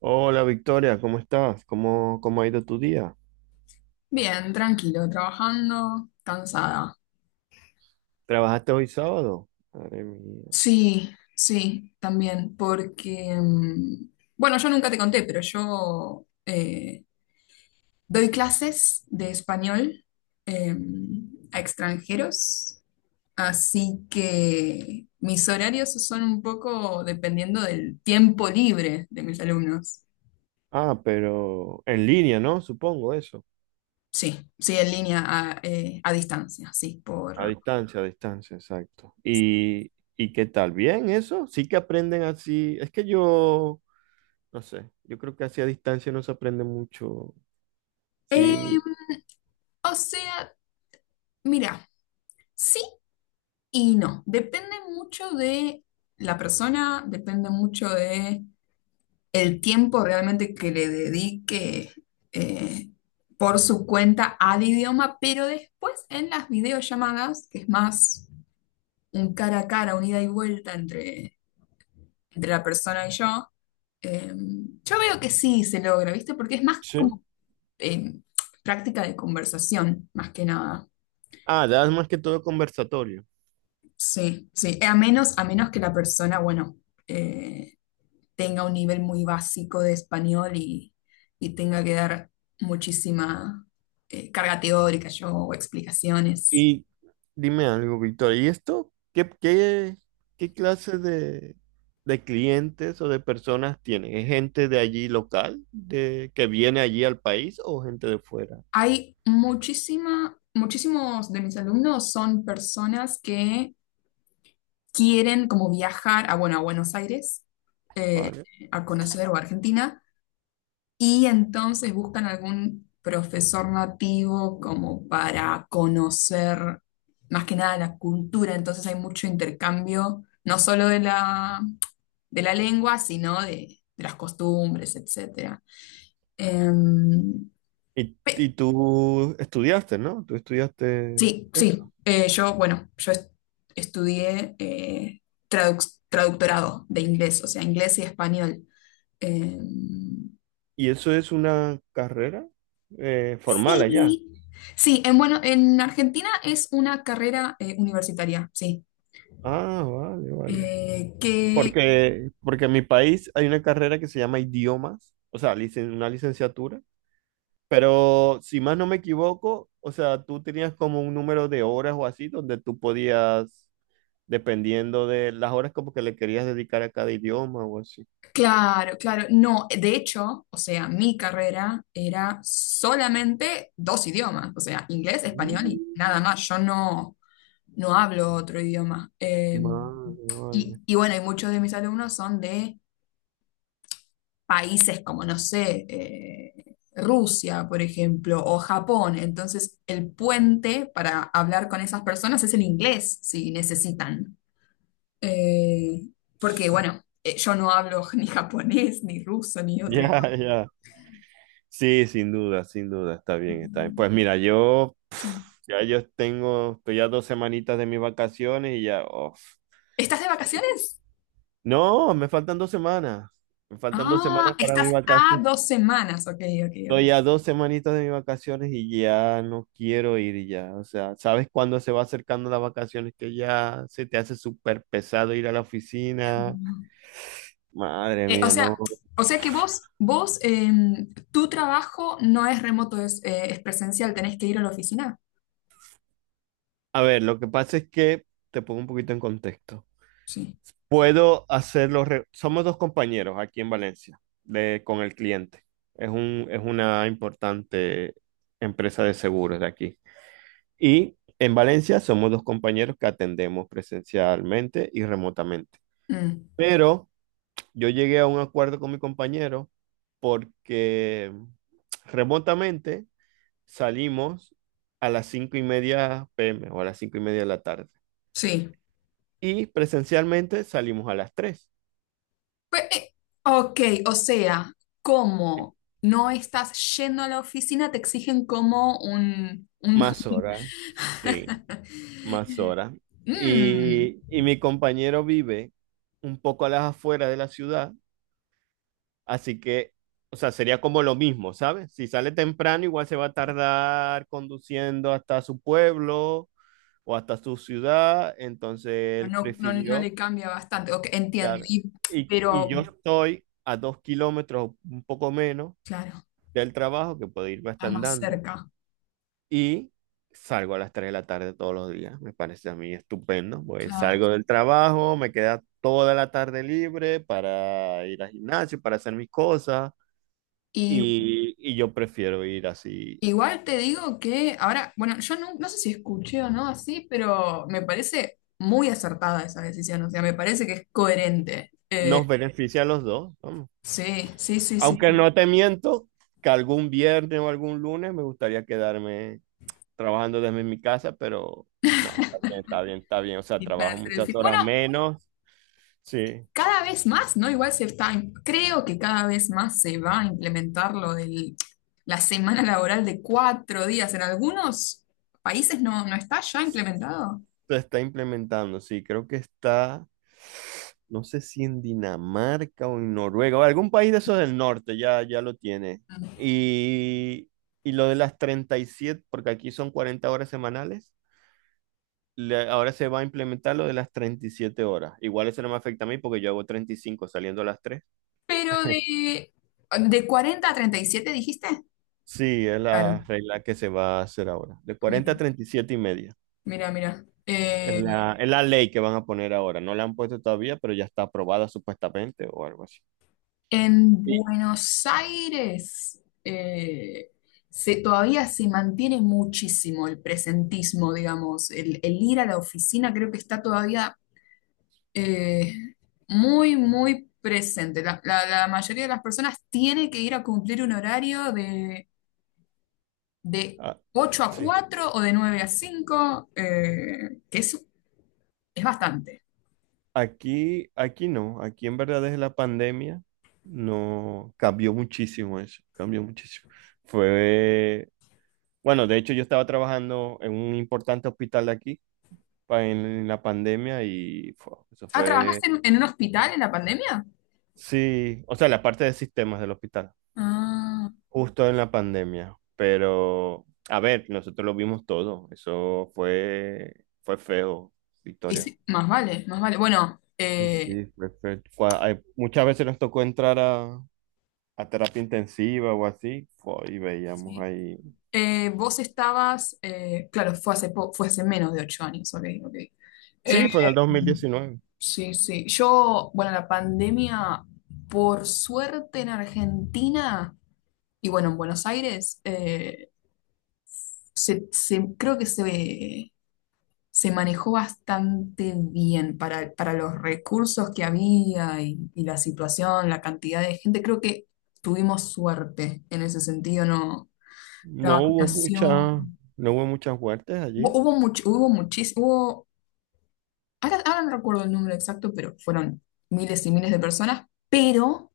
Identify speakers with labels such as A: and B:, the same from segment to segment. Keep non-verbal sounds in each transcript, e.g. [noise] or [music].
A: Hola Victoria, ¿cómo estás? ¿Cómo ha ido tu día?
B: Bien, tranquilo, trabajando, cansada.
A: ¿Trabajaste hoy sábado? Madre mía.
B: Sí, sí, también, porque, bueno, yo nunca te conté, pero yo doy clases de español eh, a extranjeros, así que mis horarios son un poco dependiendo del tiempo libre de mis alumnos.
A: Ah, pero en línea, ¿no? Supongo eso.
B: Sí, sí, en línea, a distancia, sí.
A: A distancia, exacto. ¿Y qué tal? ¿Bien eso? Sí que aprenden así. Es que yo, no sé, yo creo que así a distancia no se aprende mucho.
B: Eh,
A: Sí.
B: o sea, mira. Sí. Y no, depende mucho de la persona, depende mucho de el tiempo realmente que le dedique eh, por su cuenta al idioma, pero después en las videollamadas, que es más un cara a cara, un ida y vuelta entre la persona y yo, eh, yo veo que sí se logra, ¿viste? Porque es más
A: Sí.
B: como eh, práctica de conversación, más que nada.
A: Ah, das más que todo conversatorio.
B: Sí, sí, a menos que la persona, bueno, eh, tenga un nivel muy básico de español y tenga que dar muchísima carga teórica yo, o explicaciones.
A: Y dime algo, Víctor, ¿y esto qué clase de clientes o de personas tiene? ¿Es gente de allí local, que viene allí al país o gente de fuera?
B: Hay muchísimos de mis alumnos son personas que quieren como viajar a, bueno, a Buenos Aires, eh,
A: ¿Vale?
B: a conocer o a Argentina. Y entonces buscan algún profesor nativo como para conocer más que nada la cultura. Entonces hay mucho intercambio, no solo de la lengua, sino de las costumbres, etcétera. Em,
A: Y
B: pe-
A: tú estudiaste, ¿no? Tú estudiaste.
B: sí, sí. Yo, bueno, yo estudié traductorado de inglés, o sea, inglés y español. Em,
A: ¿Y eso es una carrera formal allá?
B: Sí, sí, bueno, en Argentina es una carrera universitaria, sí.
A: Ah, vale, vale.
B: Eh, que,
A: Porque en mi país hay una carrera que se llama idiomas, o sea, una licenciatura. Pero si más no me equivoco, o sea, tú tenías como un número de horas o así donde tú podías, dependiendo de las horas como que le querías dedicar a cada idioma o así.
B: claro, claro, no, de hecho, o sea, mi carrera era solamente dos idiomas, o sea, inglés, español y nada
A: Mm.
B: más, yo no hablo otro idioma.
A: Vale, vale.
B: Bueno, y muchos de mis alumnos son de países como, no sé, Rusia, por ejemplo, o Japón. Entonces, el puente para hablar con esas personas es el inglés, si necesitan. Eh, Porque, bueno, yo no hablo [laughs] ni japonés, ni ruso, ni
A: [laughs]
B: otro
A: Ya,
B: idioma.
A: ya. Sí, sin duda, sin duda, está bien, está bien. Pues mira, yo
B: Sí.
A: ya yo tengo, estoy ya 2 semanitas de mis vacaciones y ya, uf,
B: ¿Estás de
A: estoy-
B: vacaciones?
A: no, me faltan 2 semanas. Me faltan dos
B: Ah,
A: semanas para mi
B: estás a
A: vacaciones.
B: 2 semanas. Ok, ok, ok.
A: Estoy a 2 semanitas de mis vacaciones y ya no quiero ir ya. O sea, ¿sabes cuándo se va acercando las vacaciones que ya se te hace súper pesado ir a la oficina? Madre
B: Eh, o
A: mía, no.
B: sea, o sea que vos, tu trabajo no es remoto, es presencial, tenés que ir a la oficina.
A: A ver, lo que pasa es que te pongo un poquito en contexto.
B: Sí.
A: Puedo hacerlo. Somos dos compañeros aquí en Valencia con el cliente. Es una importante empresa de seguros de aquí. Y en Valencia somos dos compañeros que atendemos presencialmente y remotamente.
B: Mm,
A: Pero yo llegué a un acuerdo con mi compañero porque remotamente salimos a las 5:30 PM o a las 5:30 de la tarde.
B: sí.
A: Y presencialmente salimos a las 3.
B: Pues, ok, o sea, como no estás yendo a la oficina, te exigen como un.
A: Más horas, sí, más
B: [laughs]
A: horas.
B: Mm,
A: Y mi compañero vive un poco a las afueras de la ciudad, así que, o sea, sería como lo mismo, ¿sabes? Si sale temprano, igual se va a tardar conduciendo hasta su pueblo o hasta su ciudad, entonces él
B: no, no, no le
A: prefirió,
B: cambia bastante. Ok, entiendo.
A: claro, y yo
B: Pero,
A: pero estoy a 2 kilómetros, un poco menos,
B: claro,
A: del trabajo, que puedo irme hasta
B: estás más
A: andando,
B: cerca.
A: y salgo a las 3 de la tarde todos los días, me parece a mí estupendo, pues
B: Claro.
A: salgo del trabajo, me queda toda la tarde libre para ir al gimnasio, para hacer mis cosas,
B: Y,
A: y yo prefiero ir así,
B: igual te digo que ahora, bueno, yo no sé si escuché o no así, pero me parece muy acertada esa decisión. O sea, me parece que es coherente.
A: nos beneficia a los dos.
B: Sí, sí, sí, sí,
A: Aunque
B: sí.
A: no te miento que algún viernes o algún lunes me gustaría quedarme trabajando desde mi casa, pero no, está bien, está bien, está bien. O sea,
B: Y para
A: trabajo
B: hacer el
A: muchas
B: fit- Bueno,
A: horas menos. Sí,
B: cada vez más, ¿no? Igual creo que cada vez más se va a implementar lo de la semana laboral de 4 días. En algunos países no está ya implementado.
A: se está implementando, sí, creo que está, no sé si en Dinamarca o en Noruega, o algún país de esos del norte ya, ya lo tiene.
B: Mm.
A: Y, y lo de las 37, porque aquí son 40 horas semanales. Ahora se va a implementar lo de las 37 horas. Igual eso no me afecta a mí porque yo hago 35 saliendo a las 3.
B: Pero
A: [laughs]
B: de 40 a 37, dijiste.
A: Sí, es
B: Claro,
A: la regla que se va a hacer ahora. De 40 a
B: mira,
A: 37 y siete y media.
B: mira, mira.
A: Es la, es la ley que van a poner ahora. No la han puesto todavía, pero ya está aprobada supuestamente o algo así.
B: En
A: Sí.
B: Buenos Aires todavía se mantiene muchísimo el presentismo, digamos, el ir a la oficina creo que está todavía eh, muy, muy presente. La mayoría de las personas tiene que ir a cumplir un horario de
A: Ah,
B: ocho a
A: sí.
B: cuatro o de 9 a 5, que es bastante.
A: Aquí, aquí no. Aquí en verdad desde la pandemia no cambió muchísimo eso. Cambió muchísimo. Fue, bueno, de hecho yo estaba trabajando en un importante hospital de aquí en la pandemia y eso
B: Ah,
A: fue,
B: ¿trabajaste en un hospital en la pandemia?
A: sí, o sea, la parte de sistemas del hospital,
B: Ah,
A: justo en la pandemia, pero a ver, nosotros lo vimos todo, eso fue feo,
B: y
A: Victoria.
B: sí, más vale, más vale. Bueno.
A: Sí, sí, fue feo. Muchas veces nos tocó entrar a terapia intensiva o así, y veíamos
B: Sí.
A: ahí.
B: Vos estabas, claro, fue hace menos de 8 años, ok, ok. Eh,
A: Sí, fue en el 2019.
B: sí, sí. Yo, bueno, la pandemia, por suerte en Argentina y bueno, en Buenos Aires, creo que se manejó bastante bien para los recursos que había y la situación, la cantidad de gente. Creo que tuvimos suerte en ese sentido, ¿no? La
A: No hubo mucha,
B: vacunación.
A: no hubo muchas muertes
B: Hubo,
A: allí.
B: hubo much- hubo muchis- hubo, ahora no recuerdo el número exacto, pero fueron miles y miles de personas, pero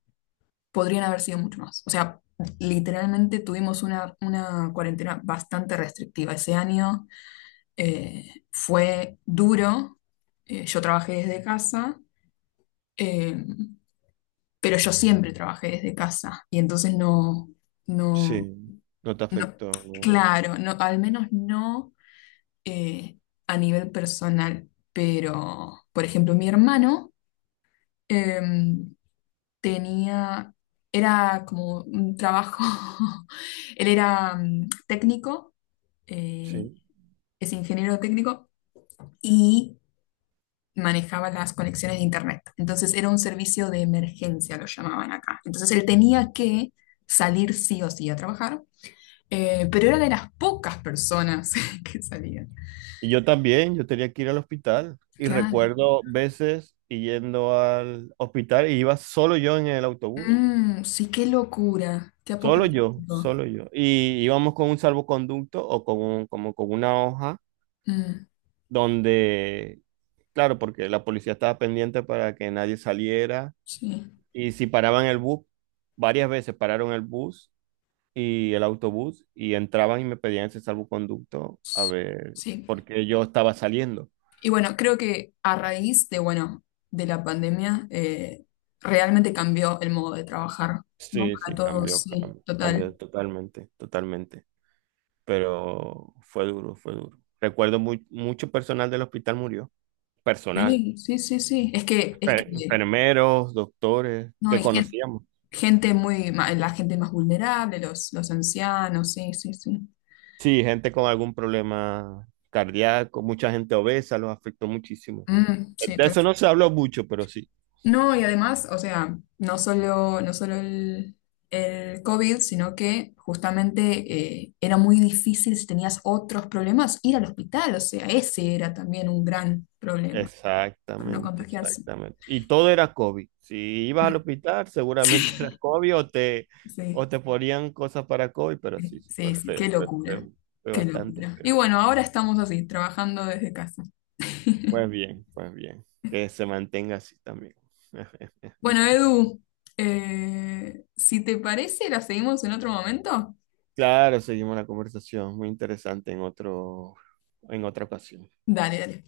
B: podrían haber sido mucho más. O sea, literalmente tuvimos una cuarentena bastante restrictiva ese año. Fue duro. Yo trabajé desde casa, eh, pero yo siempre trabajé desde casa. Y entonces no,
A: Sí,
B: no,
A: no te
B: no,
A: afectó, no.
B: claro, no, al menos no. eh, a nivel personal, pero, por ejemplo, mi hermano em, tenía, era como un trabajo, [laughs] él era técnico, eh,
A: Sí.
B: es ingeniero técnico y manejaba las conexiones de internet. Entonces era un servicio de emergencia, lo llamaban acá. Entonces él tenía que salir sí o sí a trabajar, pero era de las pocas personas [laughs] que salían.
A: Y yo también, yo tenía que ir al hospital. Y
B: Claro.
A: recuerdo veces y yendo al hospital y iba solo yo en el autobús.
B: Mm, sí, qué locura, qué
A: Solo yo,
B: apocalíptico.
A: solo yo. Y íbamos con un salvoconducto o con como con una hoja
B: Mm,
A: donde, claro, porque la policía estaba pendiente para que nadie saliera.
B: sí,
A: Y si paraban el bus, varias veces pararon el bus y el autobús y entraban y me pedían ese salvoconducto a
B: s-
A: ver
B: sí.
A: por qué yo estaba saliendo.
B: Y bueno, creo que a raíz de, bueno, de la pandemia, realmente cambió el modo de trabajar, ¿no?
A: Sí,
B: Para
A: sí,
B: todos,
A: cambió,
B: sí,
A: cambió,
B: total.
A: cambió totalmente, totalmente. Pero fue duro, fue duro. Recuerdo mucho personal del hospital murió. Personal,
B: Sí, sí, sí, sí. Es que
A: enfermeros, doctores
B: no,
A: que
B: hay
A: conocíamos.
B: la gente más vulnerable, los ancianos, sí, sí, sí.
A: Sí, gente con algún problema cardíaco, mucha gente obesa, los afectó muchísimo.
B: Mm, sí.
A: De eso no se habló mucho, pero sí.
B: No, y además, o sea, no solo el COVID, sino que justamente era muy difícil si tenías otros problemas ir al hospital, o sea, ese era también un gran problema para no
A: Exactamente,
B: contagiarse.
A: exactamente. Y todo era COVID. Si ibas al
B: Mm.
A: hospital, seguramente [laughs] era COVID o te,
B: Sí,
A: o te ponían cosas para COVID, pero
B: sí,
A: sí, sí, fue
B: sí, sí,
A: feo,
B: qué
A: fue
B: locura,
A: feo, fue
B: qué
A: bastante
B: locura. Y
A: feo.
B: bueno, ahora estamos así, trabajando desde casa.
A: Pues bien, que se mantenga así también. [laughs]
B: Bueno, Edu, si te parece, la seguimos en otro momento.
A: Claro, seguimos la conversación, muy interesante en otra ocasión.
B: Dale, dale.